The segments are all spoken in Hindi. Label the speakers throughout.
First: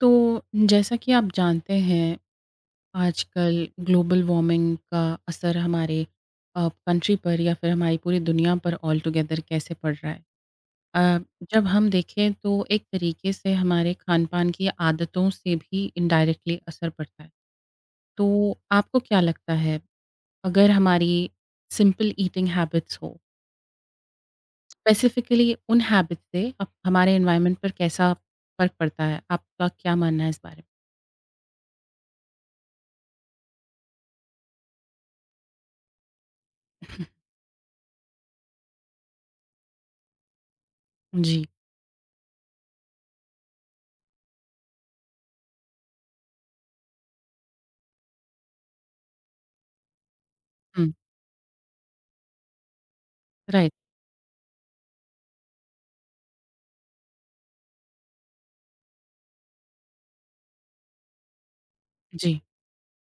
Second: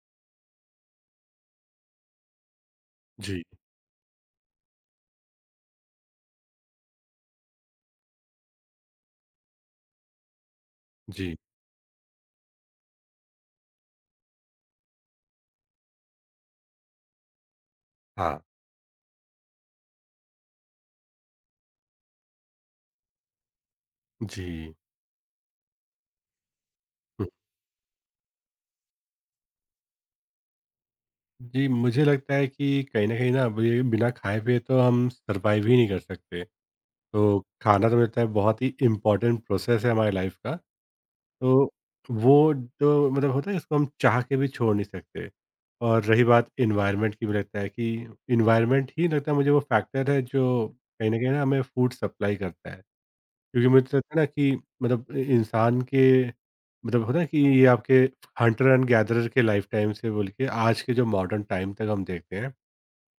Speaker 1: तो जैसा कि आप जानते हैं
Speaker 2: जी,
Speaker 1: आजकल ग्लोबल वार्मिंग का असर हमारे कंट्री पर या फिर हमारी पूरी दुनिया पर ऑल टुगेदर कैसे पड़ रहा है। अ,
Speaker 2: जी।
Speaker 1: जब हम देखें तो एक तरीके से हमारे खान पान की आदतों से भी इनडायरेक्टली असर पड़ता है। तो
Speaker 2: हाँ,
Speaker 1: आपको क्या लगता है, अगर हमारी सिंपल ईटिंग हैबिट्स हो
Speaker 2: जी।
Speaker 1: स्पेसिफिकली, उन हैबिट से हमारे
Speaker 2: हुँ,
Speaker 1: एनवायरनमेंट पर कैसा फर्क पड़ता है? आपका क्या मानना है इस बारे
Speaker 2: जी, मुझे लगता है कि कहीं न कहीं ना अब ये बिना खाए-पिए तो हम सर्वाइव ही नहीं कर सकते।
Speaker 1: में?
Speaker 2: तो खाना तो मुझे लगता है बहुत ही इम्पोर्टेंट प्रोसेस है हमारी लाइफ़ का।
Speaker 1: जी।
Speaker 2: तो वो तो मतलब होता है इसको हम चाह के भी छोड़ नहीं सकते। और रही बात एनवायरनमेंट की, मुझे लगता है कि एनवायरनमेंट ही लगता है मुझे वो फैक्टर है जो कहीं न कहीं ना हमें फूड सप्लाई करता है। क्योंकि
Speaker 1: राइट,
Speaker 2: मुझे तो लगता है ना कि मतलब इ इंसान के मतलब होता है कि ये आपके हंटर एंड गैदरर के लाइफ टाइम से बोल के आज के जो मॉडर्न टाइम तक हम देखते
Speaker 1: जी,
Speaker 2: हैं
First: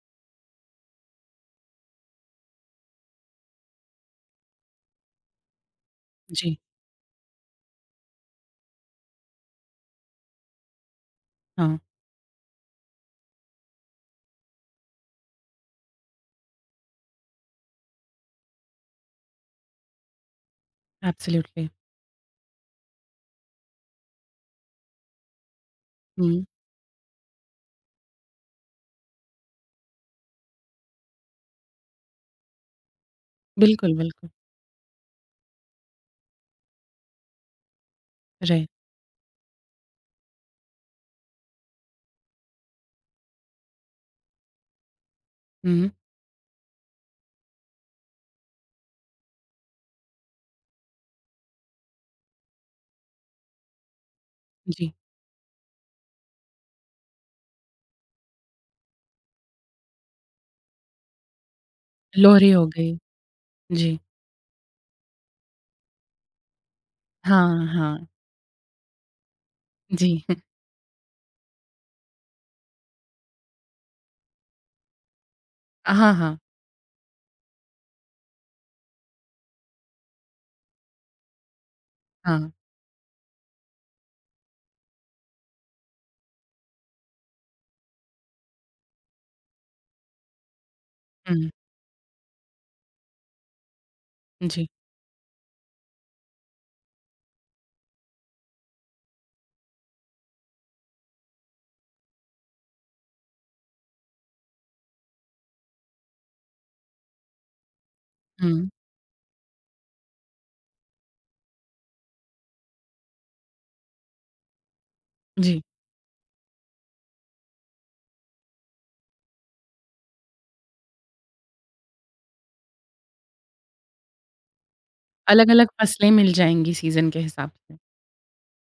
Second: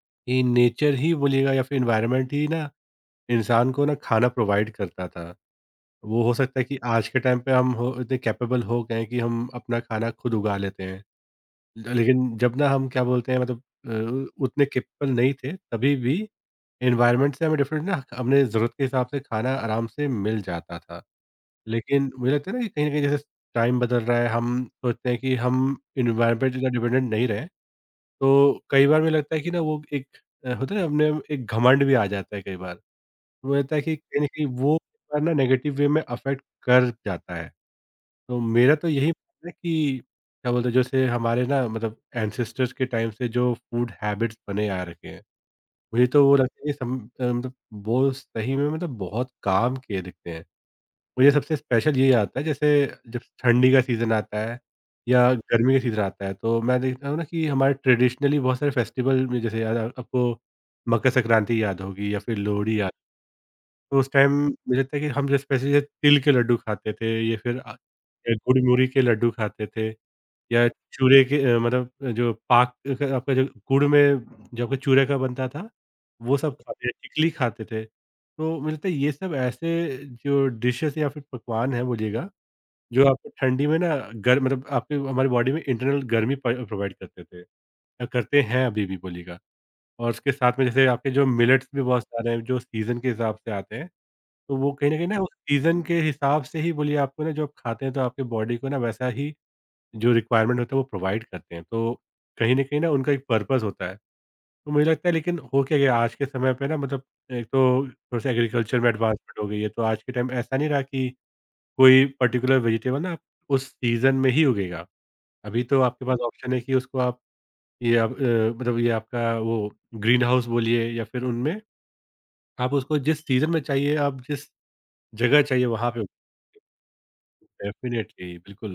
Speaker 2: कि नेचर ही बोलिएगा या फिर एनवायरनमेंट ही ना इंसान को ना खाना प्रोवाइड करता था। वो हो
Speaker 1: जी,
Speaker 2: सकता है कि आज के टाइम पे हम हो इतने कैपेबल हो गए हैं कि हम अपना खाना खुद उगा लेते हैं।
Speaker 1: हाँ,
Speaker 2: ल लेकिन जब ना हम क्या बोलते हैं मतलब उतने कैपेबल नहीं थे तभी भी एनवायरनमेंट से हमें डिफरेंट ना अपने ज़रूरत के हिसाब से खाना आराम से मिल जाता था।
Speaker 1: एब्सोल्युटली।
Speaker 2: लेकिन मुझे लगता है ना कि कहीं न कहीं जैसे टाइम बदल रहा है, हम सोचते हैं कि हम एनवायरनमेंट
Speaker 1: हुँ,
Speaker 2: पे ज़्यादा डिपेंडेंट नहीं रहें। तो कई बार मुझे लगता है कि ना वो एक होता है ना अपने एक घमंड भी आ जाता है कई बार। मुझे लगता है
Speaker 1: बिल्कुल,
Speaker 2: कि कहीं न
Speaker 1: बिल्कुल,
Speaker 2: कहीं वो एक बार ना नेगेटिव वे में अफ़ेक्ट कर जाता है। तो
Speaker 1: राइट,
Speaker 2: मेरा तो यही मानना है कि क्या बोलते हैं जैसे हमारे ना मतलब एंसेस्टर्स के टाइम से जो फूड हैबिट्स बने आ रखे हैं,
Speaker 1: हुँ,
Speaker 2: मुझे तो वो लगता है कि मतलब वो सही में मतलब बहुत काम किए दिखते हैं। मुझे सबसे स्पेशल ये आता है जैसे जब ठंडी का सीज़न आता है
Speaker 1: जी,
Speaker 2: या गर्मी का सीज़न आता है तो मैं देखता हूँ ना कि हमारे ट्रेडिशनली बहुत सारे फेस्टिवल में जैसे आपको मकर संक्रांति याद होगी या फिर
Speaker 1: लोहरी हो
Speaker 2: लोहड़ी
Speaker 1: गई,
Speaker 2: याद,
Speaker 1: जी,
Speaker 2: तो उस टाइम मुझे लगता है कि हम जैसे वैसे ये तिल के लड्डू खाते थे या फिर
Speaker 1: हाँ, हाँ,
Speaker 2: गुड़मुड़ी के लड्डू खाते थे
Speaker 1: जी,
Speaker 2: या चूरे के मतलब जो पाक का आपका जो गुड़ में जो आपका चूरे का बनता था,
Speaker 1: हाँ, हाँ,
Speaker 2: वो सब खाते थे, टिकली खाते थे। तो मुझे लगता है ये सब ऐसे जो डिशेज़ या फिर पकवान हैं बोलिएगा,
Speaker 1: हाँ,
Speaker 2: जो आपको ठंडी में ना गर मतलब आपके हमारी बॉडी में इंटरनल गर्मी प प्रोवाइड करते थे या करते हैं अभी भी बोलिएगा। और उसके साथ में जैसे आपके जो
Speaker 1: हुँ,
Speaker 2: मिलेट्स भी बहुत सारे हैं जो सीज़न के हिसाब से आते हैं। तो
Speaker 1: जी,
Speaker 2: वो कहीं न कहीं ना उस सीज़न के हिसाब से ही बोलिए आपको ना जो आप खाते हैं तो आपके बॉडी को ना वैसा ही जो रिक्वायरमेंट होता है वो प्रोवाइड करते हैं। तो कहीं न कहीं ना उनका एक पर्पस होता है। तो मुझे लगता है, लेकिन हो क्या गया आज के समय पे ना मतलब एक तो थोड़ा-सा
Speaker 1: हुँ,
Speaker 2: एग्रीकल्चर में एडवांसमेंट हो गई है। तो आज के टाइम ऐसा नहीं रहा कि कोई पर्टिकुलर वेजिटेबल ना उस सीज़न में ही उगेगा।
Speaker 1: जी,
Speaker 2: अभी तो आपके पास ऑप्शन है कि उसको आप ये आप मतलब ये आपका वो ग्रीन हाउस बोलिए या फिर उनमें आप उसको जिस सीज़न में चाहिए, आप जिस जगह चाहिए
Speaker 1: अलग-अलग
Speaker 2: वहाँ पे
Speaker 1: फसलें मिल जाएँगी सीज़न के हिसाब से।
Speaker 2: डेफ़िनिटली, बिल्कुल।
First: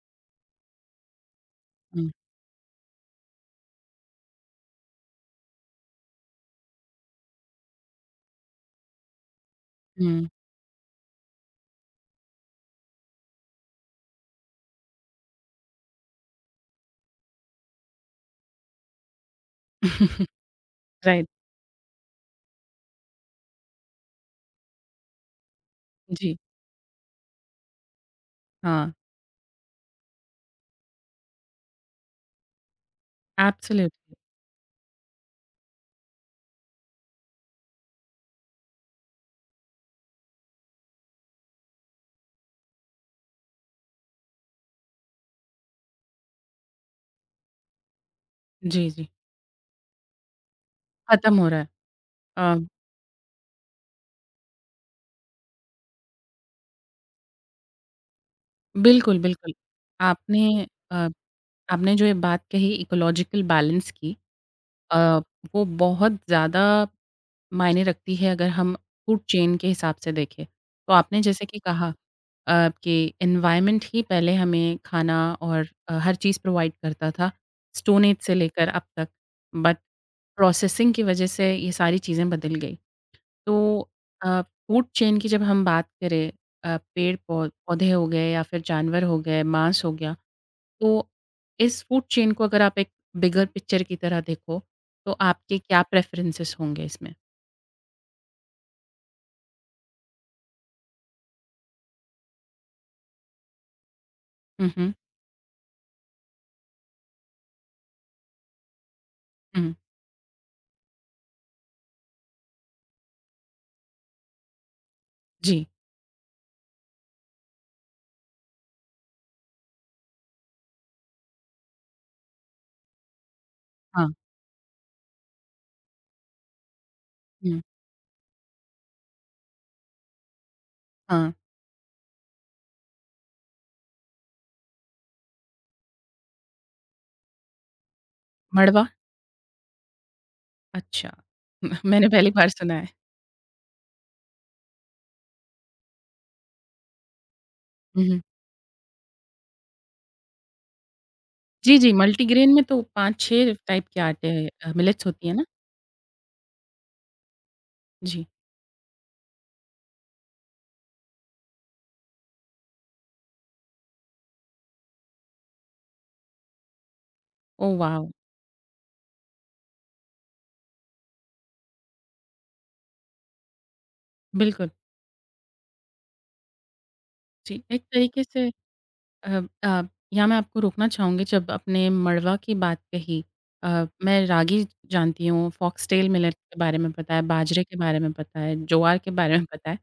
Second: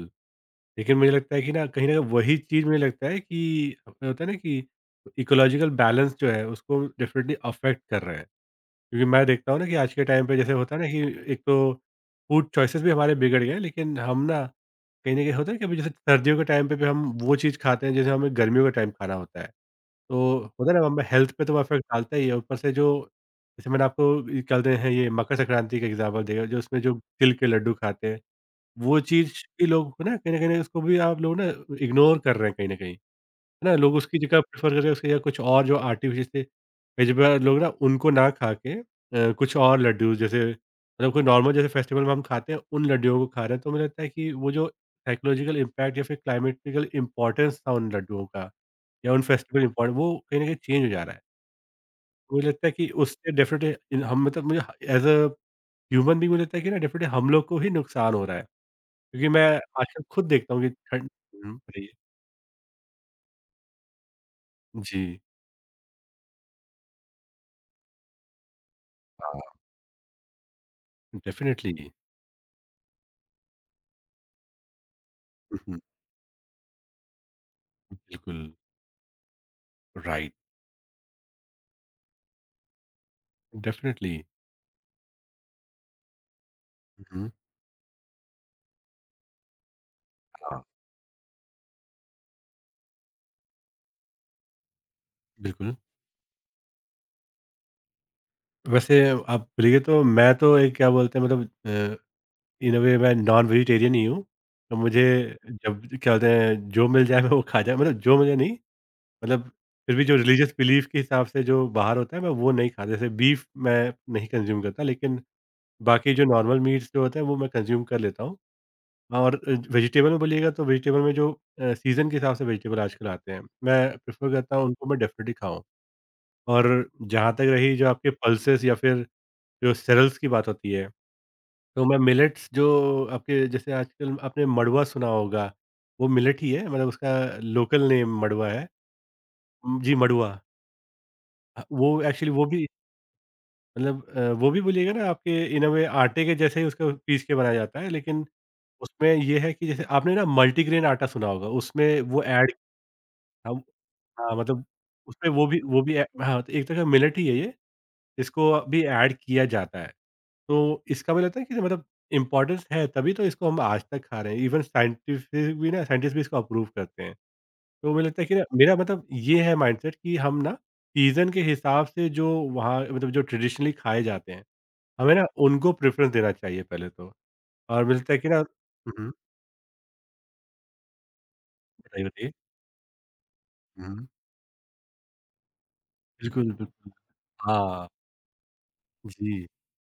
Speaker 2: लेकिन मुझे लगता है कि ना कहीं न कहीं
Speaker 1: हुँ,
Speaker 2: वही चीज़ मुझे लगता है कि अपने होता है ना कि इकोलॉजिकल बैलेंस जो है उसको डेफ़िनिटली अफ़ेक्ट कर रहा है। क्योंकि मैं देखता हूँ ना कि आज के टाइम
Speaker 1: हुँ,
Speaker 2: पे जैसे होता है ना कि एक तो फूड चॉइसेस भी हमारे बिगड़ गए हैं, लेकिन हम ना कहीं न कहीं होता है कि अभी जैसे सर्दियों के टाइम पे भी हम वो चीज़ खाते हैं जैसे हमें गर्मियों के टाइम खाना होता है। तो होता है ना, हमें
Speaker 1: राइट,
Speaker 2: हेल्थ पे तो अफ़ेक्ट डालता ही है, ऊपर से जो जैसे मैंने आपको ये क्या बोलते हैं ये मकर संक्रांति का एग्ज़ाम्पल
Speaker 1: जी,
Speaker 2: दिया जो उसमें जो तिल के लड्डू खाते हैं,
Speaker 1: हाँ,
Speaker 2: वो चीज़ भी लोग ना कहीं न कहीं उसको भी आप लोग ना इग्नोर कर रहे हैं कहीं न कहीं, है ना? लोग
Speaker 1: एब्सोल्युटली,
Speaker 2: उसकी जगह प्रेफ़र कर रहे हैं उसकी जगह कुछ और जो आर्टिफ़िशियल से कई जगह लोग ना उनको ना खा के कुछ और लड्डू जैसे मतलब कोई नॉर्मल जैसे फेस्टिवल में हम खाते हैं उन लड्डुओं को खा रहे हैं। तो मुझे लगता है कि वो जो साइकोलॉजिकल इम्पैक्ट या फिर क्लाइमेटिकल इम्पोर्टेंस था उन लड्डुओं का
Speaker 1: जी, जी,
Speaker 2: या उन फेस्टिवल इम्पॉर्ट वो कहीं न कहीं चेंज हो जा रहा है।
Speaker 1: खत्म हो रहा है।
Speaker 2: मुझे
Speaker 1: अ,
Speaker 2: लगता है कि उससे डेफ़िनेटली इन हम मतलब मुझे एज़ अ ह्यूमन बीइंग मुझे लगता है कि ना डेफ़िनेटली हम लोग को ही नुकसान हो रहा है।
Speaker 1: बिल्कुल,
Speaker 2: क्योंकि मैं
Speaker 1: बिल्कुल,
Speaker 2: आजकल खुद
Speaker 1: आपने
Speaker 2: देखता हूँ कि
Speaker 1: अ,
Speaker 2: ठंड हुँ, बताइए?
Speaker 1: आपने जो ये बात कही इकोलॉजिकल बैलेंस की। अ,
Speaker 2: जी।
Speaker 1: वो बहुत ज़्यादा मायने रखती है, अगर हम फूड चेन
Speaker 2: हाँ।
Speaker 1: के हिसाब से देखें। तो आपने जैसे कि कहा
Speaker 2: डेफ़िनिटली।
Speaker 1: कि एनवायरनमेंट ही पहले हमें खाना
Speaker 2: हुँ,
Speaker 1: और
Speaker 2: हुँ।
Speaker 1: हर चीज़ प्रोवाइड करता था, स्टोन एज से
Speaker 2: बिल्कुल,
Speaker 1: लेकर अब तक। But
Speaker 2: right.
Speaker 1: प्रोसेसिंग की वजह से ये सारी चीज़ें बदल गई। तो
Speaker 2: डेफ़िनिटली।
Speaker 1: अ, फूड चेन की जब हम बात करें, पेड़
Speaker 2: हुँ।
Speaker 1: पौ पौधे हो गए या फिर जानवर हो गए, मांस हो गया,
Speaker 2: हाँ।
Speaker 1: तो इस फूड चेन को अगर आप एक बिगर पिक्चर की तरह देखो, तो आपके
Speaker 2: बिल्कुल।
Speaker 1: क्या प्रेफ़रेंसेस होंगे इसमें?
Speaker 2: वैसे आप बोलिए तो मैं तो एक क्या बोलते हैं मतलब इन अ वे मैं नॉन वेजिटेरियन ही हूँ।
Speaker 1: हुँ,
Speaker 2: तो
Speaker 1: हुँ।
Speaker 2: मुझे जब क्या बोलते हैं जो मिल जाए मैं वो खा जाए मतलब जो मुझे नहीं मतलब
Speaker 1: हुँ।
Speaker 2: फिर भी जो रिलीजियस बिलीफ के हिसाब से जो बाहर होता है मैं वो नहीं खाता। जैसे बीफ मैं नहीं कंज़्यूम करता, लेकिन
Speaker 1: जी,
Speaker 2: बाकी जो नॉर्मल मीट्स जो होते हैं वो मैं कंज़्यूम कर लेता हूँ। हाँ, और वेजिटेबल में बोलिएगा तो वेजिटेबल में जो सीज़न के हिसाब से वेजिटेबल आजकल आते हैं, मैं
Speaker 1: हाँ,
Speaker 2: प्रेफ़र करता हूँ उनको मैं डेफ़िनेटली खाऊँ। और जहाँ तक
Speaker 1: हुँ,
Speaker 2: रही जो आपके पल्सेस या फिर जो सेरेल्स की बात होती है,
Speaker 1: हाँ,
Speaker 2: तो मैं मिलेट्स जो आपके जैसे आजकल आपने मड़ुआ सुना होगा, वो मिलेट ही है मतलब उसका लोकल नेम मड़ुआ है।
Speaker 1: मड़वा?
Speaker 2: जी, मड़ुआ।
Speaker 1: अच्छा,
Speaker 2: वो
Speaker 1: मैंने पहली
Speaker 2: एक्चुअली वो
Speaker 1: बार
Speaker 2: भी
Speaker 1: सुना है।
Speaker 2: मतलब वो भी बोलिएगा ना आपके इन अ वे आटे के जैसे ही उसको पीस के बनाया जाता है,
Speaker 1: हुँ, हुँ।
Speaker 2: लेकिन उसमें ये है कि जैसे आपने ना मल्टीग्रेन आटा सुना होगा,
Speaker 1: जी, जी,
Speaker 2: उसमें वो ऐड
Speaker 1: मल्टीग्रेन में तो 5-6
Speaker 2: हम
Speaker 1: टाइप के आटे
Speaker 2: हाँ, मतलब
Speaker 1: मिलेट्स होती
Speaker 2: उसमें
Speaker 1: है ना?
Speaker 2: वो भी ए हाँ, तो एक तरह का मिलेट ही है ये,
Speaker 1: जी।
Speaker 2: इसको भी ऐड किया जाता है। तो इसका मुझे लगता है कि मतलब इम्पोर्टेंस है, तभी तो इसको हम आज तक खा रहे हैं। इवन साइंटिफिक भी ना साइंटिस्ट भी इसको अप्रूव करते हैं।
Speaker 1: ओह
Speaker 2: तो मुझे
Speaker 1: वाओ!
Speaker 2: लगता है कि ना मेरा मतलब ये है माइंडसेट कि हम ना सीज़न के हिसाब से जो वहाँ मतलब जो ट्रेडिशनली खाए जाते हैं,
Speaker 1: बिल्कुल,
Speaker 2: हमें ना उनको प्रेफ़रेंस देना चाहिए पहले तो।
Speaker 1: जी, एक
Speaker 2: और मुझे लगता है
Speaker 1: तरीके
Speaker 2: कि ना
Speaker 1: से
Speaker 2: हुँ, हुँ,
Speaker 1: अ अ, यहाँ मैं आपको रोकना चाहूँगी जब आपने
Speaker 2: बताइए, बताइए?
Speaker 1: मड़वा की बात कही।
Speaker 2: हुँ,
Speaker 1: मैं रागी जानती हूँ, फॉक्सटेल मिलेट
Speaker 2: बिल्कुल,
Speaker 1: के बारे में
Speaker 2: बिल्कुल।
Speaker 1: पता है, बाजरे के
Speaker 2: हाँ,
Speaker 1: बारे में पता है, ज्वार के बारे में
Speaker 2: जी,
Speaker 1: पता है।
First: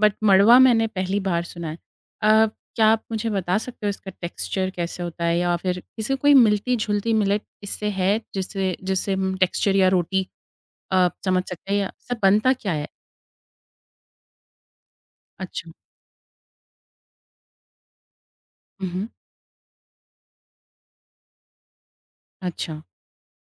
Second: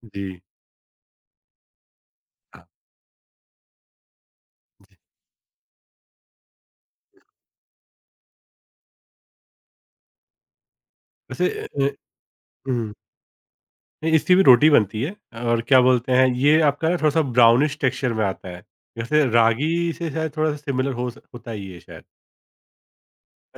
Speaker 1: बट
Speaker 2: जी।
Speaker 1: मड़वा मैंने पहली बार सुना है। अ,
Speaker 2: हाँ।
Speaker 1: क्या आप मुझे बता सकते हो इसका टेक्सचर
Speaker 2: जी।
Speaker 1: कैसे होता है, या फिर किसी कोई मिलती-जुलती मिलेट इससे है जिससे जिससे हम टेक्सचर या रोटी समझ
Speaker 2: वैसे
Speaker 1: सकते हैं, या सब बनता क्या है?
Speaker 2: हुँ, इसकी भी रोटी बनती है और
Speaker 1: अच्छा।
Speaker 2: क्या बोलते हैं ये आपका ना थोड़ा-सा ब्राउनिश टेक्सचर में आता है।
Speaker 1: हुँ, हुँ।
Speaker 2: जैसे रागी से शायद थोड़ा-सा सिमिलर हो स होता ही है ये शायद।
Speaker 1: अच्छा।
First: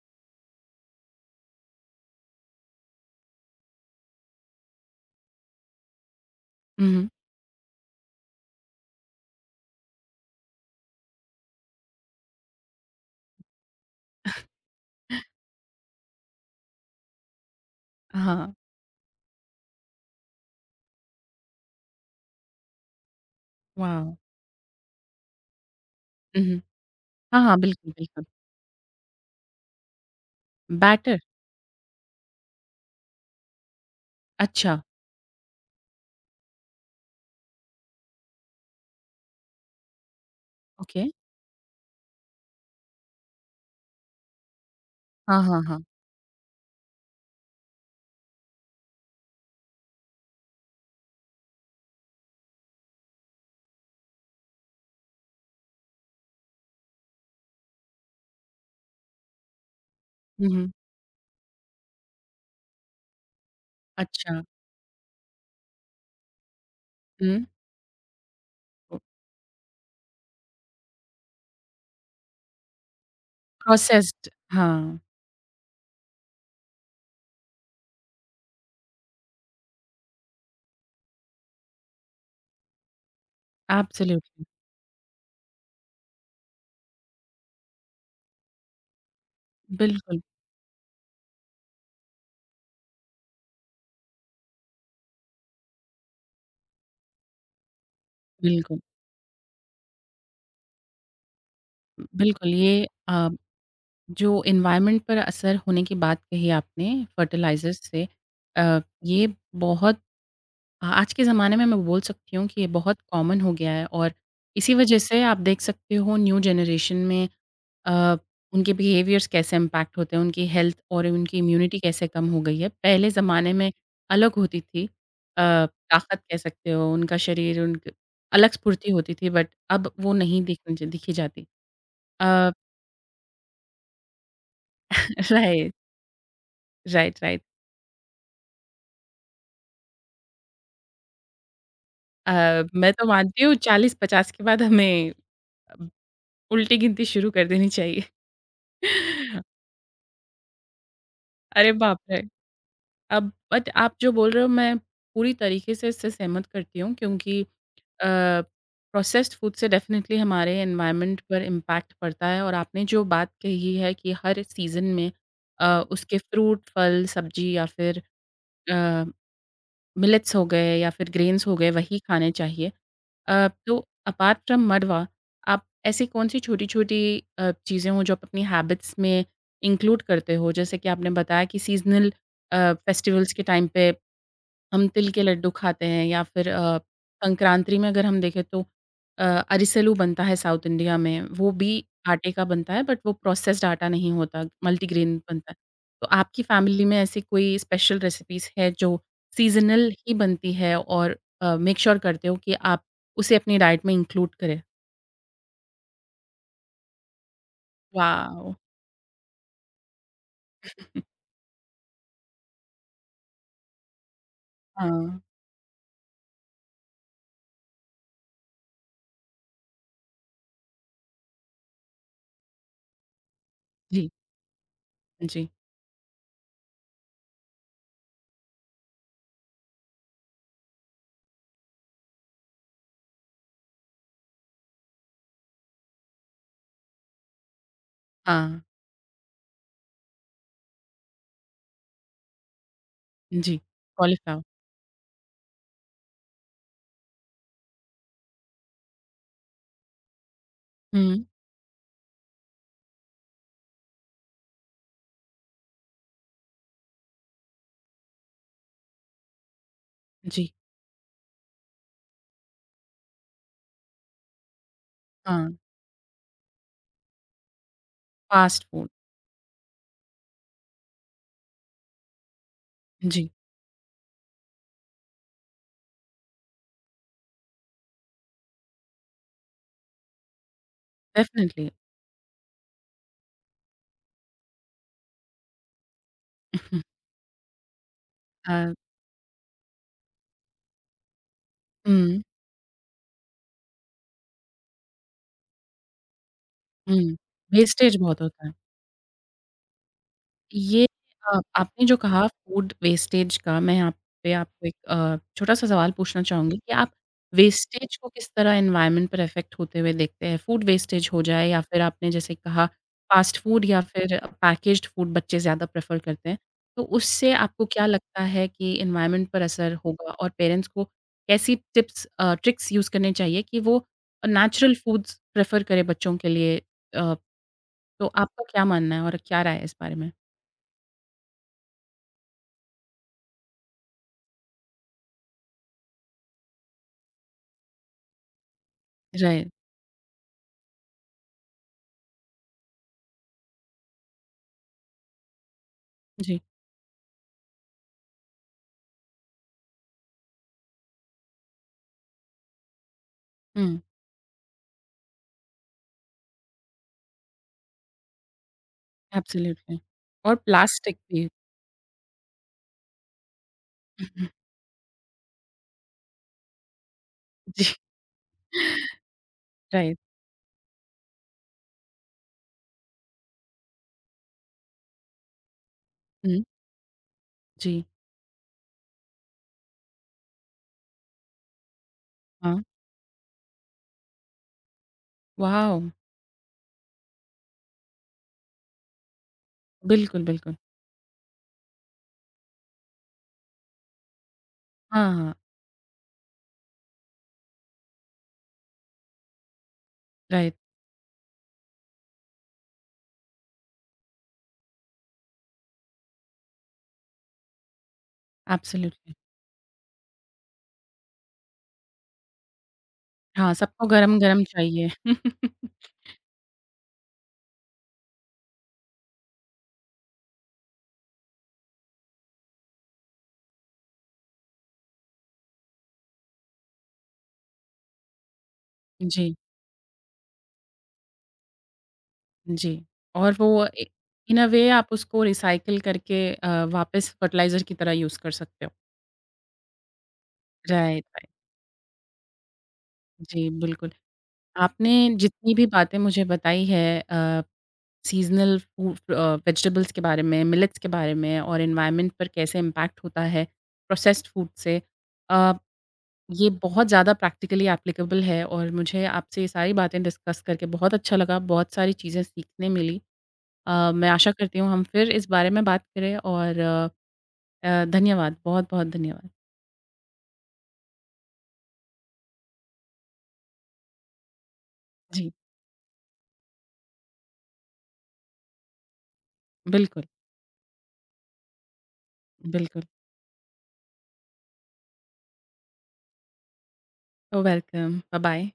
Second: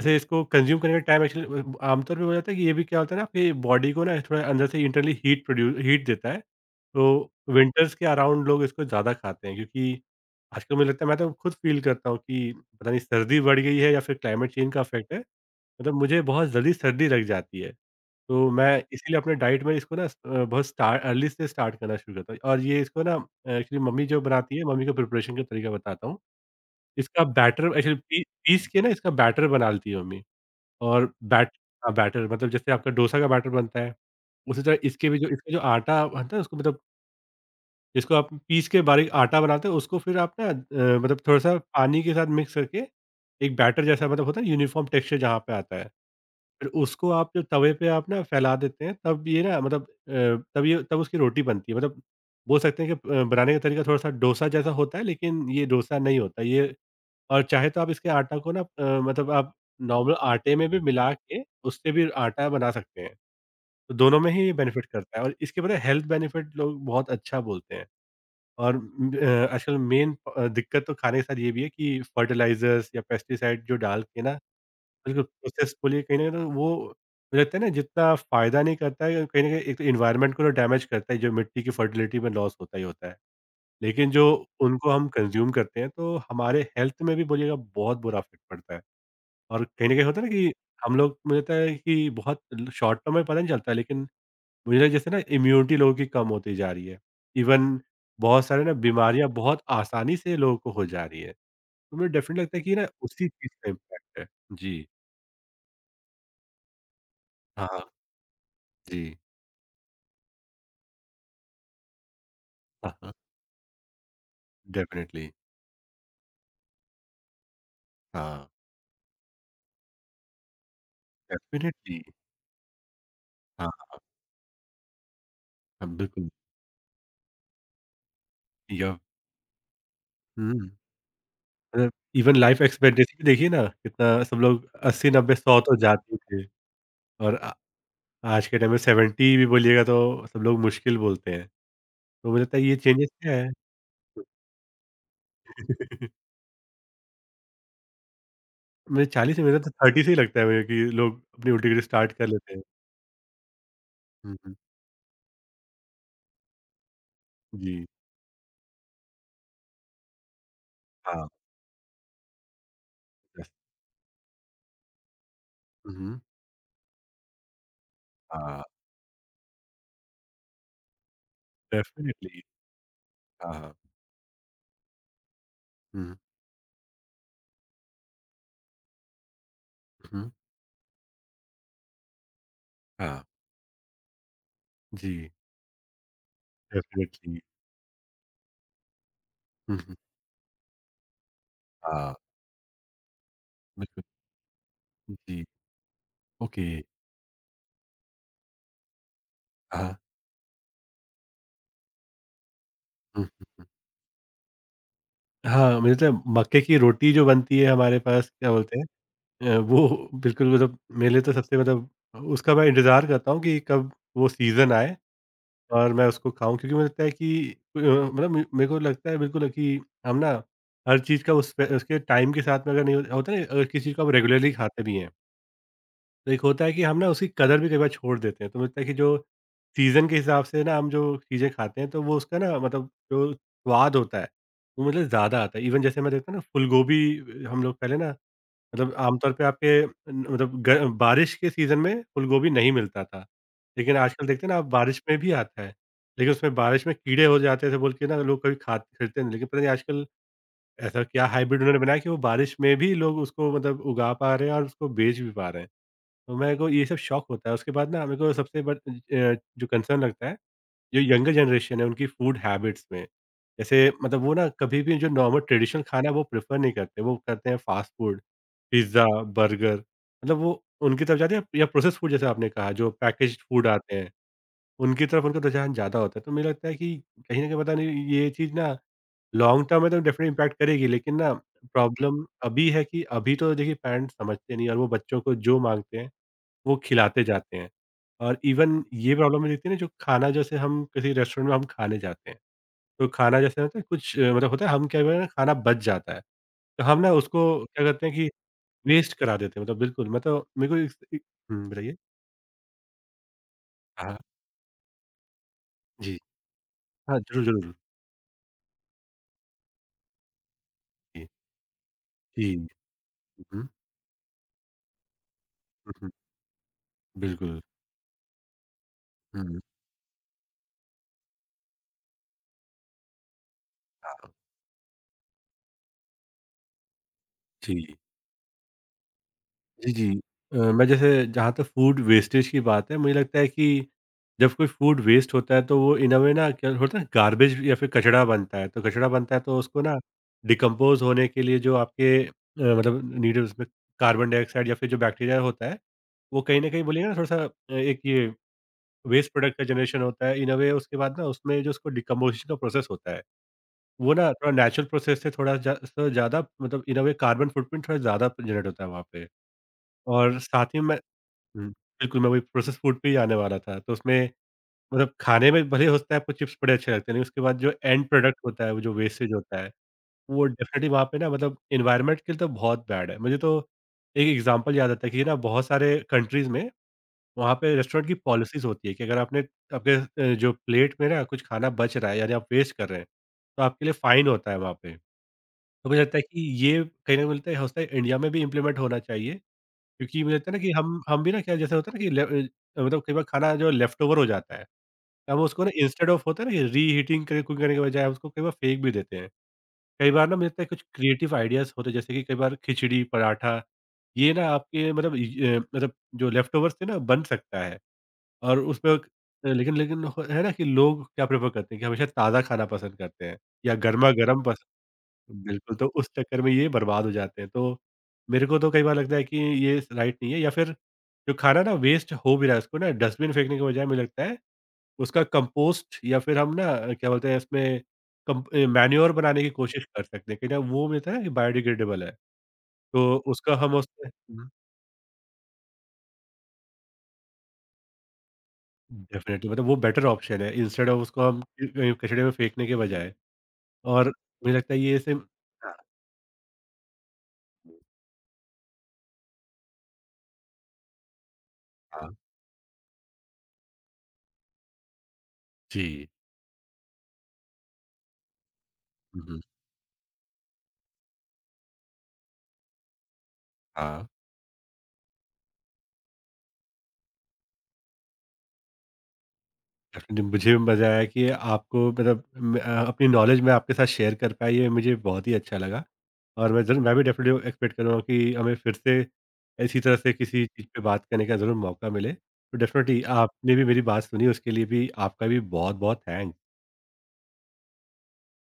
Speaker 2: ऐसे इसको कंज़्यूम करने का टाइम एक्चुअली आमतौर पे हो जाता है कि ये भी क्या होता है ना आपकी बॉडी को ना थोड़ा अंदर से इंटरनली हीट प्रोड्यूस हीट देता है।
Speaker 1: हुँ,
Speaker 2: तो
Speaker 1: हुँ।
Speaker 2: विंटर्स के अराउंड लोग इसको ज़्यादा खाते हैं क्योंकि आजकल मुझे लगता है मैं तो खुद फ़ील करता हूँ कि पता नहीं सर्दी बढ़ गई है या फिर क्लाइमेट चेंज का इफ़ेक्ट है। मतलब मुझे बहुत जल्दी सर्दी लग जाती है। तो
Speaker 1: हाँ,
Speaker 2: मैं इसीलिए अपने डाइट में इसको ना बहुत स्टार्ट अर्ली से स्टार्ट करना शुरू करता हूँ और ये इसको ना एक्चुअली मम्मी
Speaker 1: वाव!
Speaker 2: जो बनाती है मम्मी का प्रिपरेशन का तरीका बताता हूँ।
Speaker 1: हुँ, हुँ।
Speaker 2: इसका
Speaker 1: हाँ, हाँ,
Speaker 2: बैटर
Speaker 1: बिल्कुल,
Speaker 2: एक्चुअली पी
Speaker 1: बिल्कुल।
Speaker 2: पीस के ना इसका बैटर बना लेती है मम्मी। और
Speaker 1: बैटर?
Speaker 2: बैटर मतलब जैसे आपका डोसा का बैटर बनता है, उसी तरह
Speaker 1: अच्छा,
Speaker 2: इसके भी जो इसका जो आटा बनता है उसको मतलब जिसको आप पीस के बारीक आटा बनाते हो उसको फिर आप ना
Speaker 1: ओके।
Speaker 2: मतलब थोड़ा-सा पानी के साथ मिक्स करके एक बैटर जैसा मतलब होता है ना यूनिफ़ॉर्म टेक्सचर जहाँ
Speaker 1: हाँ,
Speaker 2: पे
Speaker 1: हाँ,
Speaker 2: आता
Speaker 1: हाँ।
Speaker 2: है। फिर उसको आप जो तवे पे आप ना फैला देते हैं तब ये ना मतलब अ, तब ये तब उसकी रोटी बनती है। मतलब बोल सकते हैं कि बनाने का तरीका थोड़ा-सा डोसा जैसा होता है, लेकिन ये डोसा नहीं होता ये और चाहे तो आप इसके आटा को ना मतलब आप नॉर्मल
Speaker 1: हुँ,
Speaker 2: आटे में
Speaker 1: हुँ।
Speaker 2: भी मिला के उससे भी आटा बना सकते हैं। तो दोनों में
Speaker 1: अच्छा।
Speaker 2: ही ये बेनिफिट करता है और इसके पता है हेल्थ बेनिफिट लोग बहुत अच्छा
Speaker 1: हुँ।
Speaker 2: बोलते हैं। और आजकल मेन दिक्कत तो खाने के साथ ये भी है कि फर्टिलाइज़र्स या पेस्टिसाइड जो डाल के
Speaker 1: प्रोसेस्ड,
Speaker 2: ना
Speaker 1: हाँ,
Speaker 2: बिल्कुल प्रोसेसफुली कहीं न कहीं तो वो मुझे लगता है ना जितना फ़ायदा नहीं करता है कहीं न कहीं एक तो एनवायरनमेंट को तो डैमेज करता है जो मिट्टी की फर्टिलिटी में लॉस होता ही होता है। लेकिन जो
Speaker 1: एब्सोल्युटली।
Speaker 2: उनको हम कंज़्यूम करते हैं तो हमारे हेल्थ में भी बोलिएगा बहुत बुरा इफ़ेक्ट पड़ता है। और कहीं न कहीं
Speaker 1: बिल्कुल,
Speaker 2: होता है ना कि हम लोग मुझे लगता है कि बहुत ल शॉर्ट टर्म में पता नहीं चलता है, लेकिन मुझे लगता है जैसे ना इम्यूनिटी लोगों की कम होती जा रही है। इवन बहुत सारे ना
Speaker 1: बिल्कुल।
Speaker 2: बीमारियाँ बहुत आसानी से लोगों को हो जा रही है। तो मुझे डेफिनेटली
Speaker 1: बिल्कुल,
Speaker 2: लगता है कि
Speaker 1: ये
Speaker 2: ना
Speaker 1: अ
Speaker 2: उसी चीज़ का इम्पैक्ट है।
Speaker 1: जो
Speaker 2: जी।
Speaker 1: एनवायरनमेंट पर असर होने की बात कही आपने
Speaker 2: हाँ,
Speaker 1: फर्टिलाइज़र्स
Speaker 2: हाँ।
Speaker 1: से। अ,
Speaker 2: जी।
Speaker 1: ये बहुत आज के ज़माने में मैं बोल सकती हूँ कि ये
Speaker 2: हाँ,
Speaker 1: बहुत
Speaker 2: हाँ।
Speaker 1: कॉमन हो गया है, और इसी वजह से
Speaker 2: डेफिनेटली।
Speaker 1: आप देख सकते हो न्यू जनरेशन में अ,
Speaker 2: हाँ,
Speaker 1: उनके बिहेवियर्स कैसे इम्पैक्ट होते हैं, उनकी हेल्थ और उनकी इम्यूनिटी
Speaker 2: डेफिनेटली।
Speaker 1: कैसे कम हो गई है। पहले ज़माने
Speaker 2: हाँ,
Speaker 1: में अलग होती थी
Speaker 2: हाँ,
Speaker 1: ताकत
Speaker 2: बिल्कुल।
Speaker 1: कह सकते हो, उनका शरीर उनक अलग स्फूर्ति
Speaker 2: या
Speaker 1: होती थी, बट अब वो नहीं
Speaker 2: हुँ,
Speaker 1: दिखी जाती।
Speaker 2: मतलब इवन
Speaker 1: अ,
Speaker 2: लाइफ एक्सपेक्टेंसी भी देखिए ना कितना सब लोग 80, 90, 100
Speaker 1: राइट,
Speaker 2: तो जाते ही थे
Speaker 1: राइट,
Speaker 2: और
Speaker 1: राइट।
Speaker 2: आज के टाइम में 70 भी बोलिएगा तो सब लोग मुश्किल बोलते हैं। तो मुझे लगता है ये
Speaker 1: मैं तो
Speaker 2: चेंजेज़ क्या
Speaker 1: मानती
Speaker 2: है?
Speaker 1: हूँ 40-50 के बाद हमें अब उल्टी गिनती शुरू कर देनी चाहिए।
Speaker 2: मुझे 40 से मेरा तो 30 से ही लगता है मुझे कि लोग अपनी
Speaker 1: अरे
Speaker 2: उल्टी-गिल्टी
Speaker 1: बाप
Speaker 2: स्टार्ट
Speaker 1: रे!
Speaker 2: कर लेते हैं।
Speaker 1: अब बट आप जो बोल
Speaker 2: हुँ,
Speaker 1: रहे हो
Speaker 2: हुँ।
Speaker 1: मैं पूरी तरीके से इससे सहमत करती हूँ, क्योंकि
Speaker 2: जी।
Speaker 1: अ, प्रोसेस्ड फूड से डेफ़िनेटली हमारे एनवायरनमेंट
Speaker 2: हाँ,
Speaker 1: पर इम्पैक्ट पड़ता है, और आपने जो बात
Speaker 2: यस।
Speaker 1: कही है कि हर सीज़न में
Speaker 2: हुँ,
Speaker 1: उसके
Speaker 2: हुँ।
Speaker 1: फ्रूट, फल, सब्ज़ी या फिर
Speaker 2: हाँ,
Speaker 1: अ मिलेट्स हो गए या फिर ग्रेन्स हो गए, वही खाने
Speaker 2: डेफ़िनिटली।
Speaker 1: चाहिए।
Speaker 2: हाँ, हाँ।
Speaker 1: तो अपार्ट फ्रॉम मडवा, आप ऐसी
Speaker 2: हुँ,
Speaker 1: कौन-सी छोटी-छोटी चीज़ें हो जो आप अपनी हैबिट्स में इंक्लूड
Speaker 2: हुँ।
Speaker 1: करते हो? जैसे कि आपने बताया कि सीज़नल
Speaker 2: हाँ,
Speaker 1: फेस्टिवल्स के टाइम पे हम तिल के
Speaker 2: जी,
Speaker 1: लड्डू खाते हैं, या फिर
Speaker 2: डेफ़िनिटली।
Speaker 1: संक्रांति में अगर हम देखें तो
Speaker 2: हुँ,
Speaker 1: अरिसलू
Speaker 2: हुँ।
Speaker 1: बनता है साउथ इंडिया में, वो भी
Speaker 2: हाँ,
Speaker 1: आटे का बनता है, बट वो प्रोसेस्ड आटा
Speaker 2: बिल्कुल।
Speaker 1: नहीं होता, मल्टीग्रेन
Speaker 2: जी,
Speaker 1: बनता है। तो आपकी
Speaker 2: ओके।
Speaker 1: फैमिली में ऐसी कोई स्पेशल रेसिपीज़ है जो सीज़नल
Speaker 2: हाँ।
Speaker 1: ही बनती है, और मेक श्योर करते हो कि आप
Speaker 2: हुँ,
Speaker 1: उसे
Speaker 2: हुँ,
Speaker 1: अपनी
Speaker 2: हुँ।
Speaker 1: डाइट में इंक्लूड करें?
Speaker 2: हाँ, मुझे लगता है मक्के की रोटी जो बनती है हमारे पास क्या
Speaker 1: वॉव!
Speaker 2: बोलते हैं वो बिल्कुल मतलब मेरे लिए तो सबसे मतलब उसका मैं इंतज़ार करता हूँ कि कब वो सीज़न आए
Speaker 1: हाँ,
Speaker 2: और मैं उसको खाऊँ क्योंकि मुझे लगता है कि मतलब मे मेरे को लगता है बिल्कुल कि हम ना हर चीज़ का उस पे उसके टाइम के साथ में अगर नहीं होता होता है ना अगर किसी चीज़ को
Speaker 1: जी,
Speaker 2: आप रेगुलरली खाते भी हैं,
Speaker 1: जी,
Speaker 2: तो एक होता है कि हम ना उसकी कदर भी कई बार छोड़ देते हैं। तो मुझे लगता है कि जो सीज़न के हिसाब से ना हम जो चीज़ें खाते हैं तो वो उसका ना मतलब जो स्वाद होता है, वो मतलब ज़्यादा आता है। इवन जैसे मैं देखता हूँ ना फूलगोभी हम लोग पहले ना
Speaker 1: हाँ,
Speaker 2: मतलब आमतौर पे आपके न मतलब ग बारिश के सीज़न में फ़ूलगोभी नहीं मिलता था।
Speaker 1: जी,
Speaker 2: लेकिन आजकल
Speaker 1: कॉलीफ्लावर,
Speaker 2: देखते हैं ना आप बारिश में भी आता है। लेकिन उसमें बारिश में कीड़े हो जाते थे बोल के ना लोग कभी खाद खरीदते नहीं। लेकिन पता नहीं आजकल ऐसा
Speaker 1: हुँ,
Speaker 2: क्या हाइब्रिड उन्होंने बनाया कि वो बारिश में भी लोग उसको मतलब उगा पा रहे हैं और उसको बेच भी पा रहे हैं। तो मेरे को ये सब शौक होता है। उसके बाद ना मेरे को सबसे जो कंसर्न लगता है
Speaker 1: जी,
Speaker 2: जो यंगर जनरेशन है उनकी फूड हैबिट्स में। जैसे मतलब वो ना कभी भी जो नॉर्मल
Speaker 1: हाँ,
Speaker 2: ट्रेडिशनल खाना है वो प्रेफ़र नहीं करते। वो करते हैं fast food.
Speaker 1: Fast food,
Speaker 2: pizza, burger मतलब वो उनकी तरफ जाते हैं या प्रोसेस्ड फूड जैसे आपने कहा जो
Speaker 1: जी,
Speaker 2: पैकेज्ड फूड आते हैं, उनकी तरफ उनका रुझान ज़्यादा होता है। तो मुझे लगता है कि कहीं न कहीं पता नहीं ये चीज़ ना लॉन्ग टर्म में तो डेफ़िनेटली इम्पैक्ट करेगी लेकिन ना
Speaker 1: डेफिनिटली।
Speaker 2: प्रॉब्लम अभी है कि अभी तो देखिए पेरेंट्स समझते नहीं और वो बच्चों को जो माँगते हैं, वो
Speaker 1: अ
Speaker 2: खिलाते जाते हैं। और इवन ये प्रॉब्लम में देखते हैं ना जो खाना जैसे हम किसी रेस्टोरेंट में हम खाने
Speaker 1: हुँ,
Speaker 2: जाते हैं, तो खाना जैसे होता है कुछ मतलब होता है हम क्या करते हैं, खाना बच जाता है। तो हम
Speaker 1: हुँ,
Speaker 2: ना उसको क्या
Speaker 1: वेस्टेज
Speaker 2: करते हैं
Speaker 1: बहुत
Speaker 2: कि
Speaker 1: होता है।
Speaker 2: वेस्ट करा देते हैं मतलब बिल्कुल, मैं तो मेरे को
Speaker 1: ये
Speaker 2: इस इ हुँ,
Speaker 1: आपने
Speaker 2: बताइए?
Speaker 1: जो कहा फूड वेस्टेज का, मैं यहाँ
Speaker 2: हाँ।
Speaker 1: पे आपको एक छोटा-सा सवाल
Speaker 2: जी।
Speaker 1: पूछना चाहूँगी कि आप
Speaker 2: हाँ, ज़रूर, ज़रूर।
Speaker 1: वेस्टेज को किस तरह एनवायरनमेंट पर इफ़ेक्ट होते हुए देखते हैं? फूड वेस्टेज हो
Speaker 2: जी।
Speaker 1: जाए या फिर आपने जैसे
Speaker 2: जी।
Speaker 1: कहा फ़ास्ट फूड
Speaker 2: हुँ,
Speaker 1: या फिर पैकेज्ड फूड बच्चे ज़्यादा
Speaker 2: हुँ,
Speaker 1: प्रेफ़र
Speaker 2: हुँ,
Speaker 1: करते हैं, तो उससे
Speaker 2: बिल्कुल।
Speaker 1: आपको क्या लगता है कि एनवायरनमेंट पर
Speaker 2: हुँ।
Speaker 1: असर होगा, और पेरेंट्स को कैसी टिप्स ट्रिक्स यूज़ करने चाहिए कि वो
Speaker 2: हाँ,
Speaker 1: नेचुरल फूड्स प्रेफ़र करें बच्चों के लिए? अ
Speaker 2: जी।
Speaker 1: तो आपका क्या मानना है और क्या राय है इस
Speaker 2: जी,
Speaker 1: बारे
Speaker 2: जी।
Speaker 1: में?
Speaker 2: मैं जैसे जहाँ तक फूड वेस्टेज की बात है, मुझे लगता है कि जब कोई फूड वेस्ट होता है तो वो इन अ वे ना क्या होता है गार्बेज या फिर कचरा बनता है, तो कचरा बनता है
Speaker 1: राय,
Speaker 2: तो उसको ना डिकम्पोज़ होने के लिए जो आपके मतलब नीड है उसमें कार्बन डाइऑक्साइड या फिर जो बैक्टीरिया होता है,
Speaker 1: जी,
Speaker 2: वो कहीं न कहीं बोलिए ना थोड़ा-सा एक ये वेस्ट प्रोडक्ट का जनरेशन होता है इन अ वे उसके बाद ना उसमें जो उसको डिकम्पोज़िशन का प्रोसेस होता है,
Speaker 1: हुँ,
Speaker 2: वो ना थोड़ा नेचुरल प्रोसेस से थोड़ा जा सा ज़्यादा मतलब इन अ वे कार्बन फुटप्रिंट थोड़ा ज़्यादा जनरेट होता है वहाँ पे।
Speaker 1: एब्सोल्युटली। और
Speaker 2: और साथ ही में
Speaker 1: प्लास्टिक भी।
Speaker 2: हुँ, बिल्कुल मैं वही प्रोसेस्ड फूड पे ही आने वाला था। तो उसमें मतलब खाने में भले हो सकता है आपको चिप्स बड़े अच्छे लगते हैं, लेकिन उसके बाद जो
Speaker 1: जी,
Speaker 2: एंड प्रोडक्ट होता है, वो जो वेस्टेज होता है,
Speaker 1: राइट,
Speaker 2: वो डेफ़िनिटली वहाँ पे ना मतलब एनवायरनमेंट के लिए तो बहुत बैड है। मुझे तो एक एग्ज़ाम्पल याद आता है कि ना बहुत सारे
Speaker 1: हुँ,
Speaker 2: कंट्रीज़ में वहाँ पे
Speaker 1: जी,
Speaker 2: रेस्टोरेंट की पॉलिसीज़ होती है कि अगर आपने आपके जो प्लेट में ना कुछ खाना बच रहा है यानी आप
Speaker 1: हाँ,
Speaker 2: वेस्ट कर रहे हैं, तो आपके लिए फ़ाइन होता है वहाँ पे।
Speaker 1: वॉव!
Speaker 2: तो मुझे लगता है कि ये कहीं न मिलता है हो सकता है इंडिया में भी इम्प्लीमेंट होना चाहिए,
Speaker 1: बिल्कुल,
Speaker 2: क्योंकि मुझे लगता
Speaker 1: बिल्कुल।
Speaker 2: है ना कि हम भी ना क्या जैसे होता है ना कि मतलब कई बार खाना जो लेफ्टओवर हो जाता है,
Speaker 1: हाँ, हाँ,
Speaker 2: हम उसको ना इंस्टेड ऑफ होता है ना कि रीहीटिंग करे कुक करने के बजाय हम उसको कई बार फेंक भी देते हैं। कई बार ना मुझे
Speaker 1: राइट,
Speaker 2: लगता है कुछ क्रिएटिव आइडियाज़ होते हैं जैसे कि कई बार खिचड़ी, पराठा ये ना आपके मतलब मतलब जो लेफ्टओवर्स थे ना बन सकता है। और उसमें क
Speaker 1: एब्सोल्युटली,
Speaker 2: लेकिन लेकिन ह है ना कि लोग क्या प्रेफ़र करते हैं कि हमेशा ताज़ा खाना पसंद करते हैं
Speaker 1: हाँ,
Speaker 2: या
Speaker 1: सबको गरम-गरम
Speaker 2: गरमा-गरम पस
Speaker 1: चाहिए।
Speaker 2: बिल्कुल, तो उस चक्कर में ये बर्बाद हो जाते हैं। तो मेरे को तो कई बार लगता है कि ये स राइट नहीं है या फिर जो खाना ना वेस्ट हो भी रहा है, उसको ना डस्टबिन फेंकने के बजाय मुझे लगता है उसका कंपोस्ट या फिर हम ना क्या बोलते हैं इसमें मैन्योर
Speaker 1: जी,
Speaker 2: बनाने की कोशिश कर सकते हैं, क्योंकि वो मिलता है ना कि बायोडिग्रेडेबल है।
Speaker 1: जी।
Speaker 2: तो
Speaker 1: और वो
Speaker 2: उसका हम
Speaker 1: ए
Speaker 2: उसमें
Speaker 1: इन अ वे आप उसको रिसाइकिल करके वापस फर्टिलाइज़र की तरह यूज़ कर सकते हो।
Speaker 2: डेफ़िनिटली मतलब वो बेटर ऑप्शन है, इंस्टेड ऑफ
Speaker 1: राइट,
Speaker 2: उसको
Speaker 1: राइट,
Speaker 2: हम कहीं कचड़े में फेंकने के बजाय।
Speaker 1: जी, बिल्कुल।
Speaker 2: और मुझे लगता है
Speaker 1: आपने
Speaker 2: ये सिर्फ़
Speaker 1: जितनी भी
Speaker 2: हाँ,
Speaker 1: बातें मुझे बताई है अ सीज़नल फूड, वेजिटेबल्स के बारे में, मिलेट्स के बारे में और एनवायरनमेंट
Speaker 2: हाँ।
Speaker 1: पर कैसे इम्पैक्ट होता है प्रोसेस्ड फूड से। अ,
Speaker 2: जी।
Speaker 1: ये बहुत ज़्यादा प्रैक्टिकली एप्लीकेबल है, और मुझे
Speaker 2: हुँ,
Speaker 1: आपसे
Speaker 2: हुँ।
Speaker 1: ये सारी बातें डिस्कस करके बहुत अच्छा लगा, बहुत सारी चीज़ें सीखने मिली।
Speaker 2: हाँ।
Speaker 1: मैं आशा करती हूँ हम फिर इस बारे में बात करें, और धन्यवाद, बहुत-बहुत धन्यवाद।
Speaker 2: डेफ़िनेटली मुझे भी मज़ा आया कि आपको मतलब मैं अपनी नॉलेज मैं आपके साथ शेयर कर पाया, ये मुझे बहुत
Speaker 1: जी,
Speaker 2: ही अच्छा लगा। और मैं ज़रूर मैं भी डेफ़िनेटली एक्सपेक्ट करूँगा कि हमें फिर से इसी तरह
Speaker 1: बिल्कुल,
Speaker 2: से किसी चीज़ पे बात करने का ज़रूर मौका मिले। तो
Speaker 1: बिल्कुल।
Speaker 2: डेफ़िनेटली आपने भी मेरी बात सुनी, उसके लिए भी आपका भी बहुत-बहुत थैंक्स।
Speaker 1: ओह, वेलकम। बाय-बाय।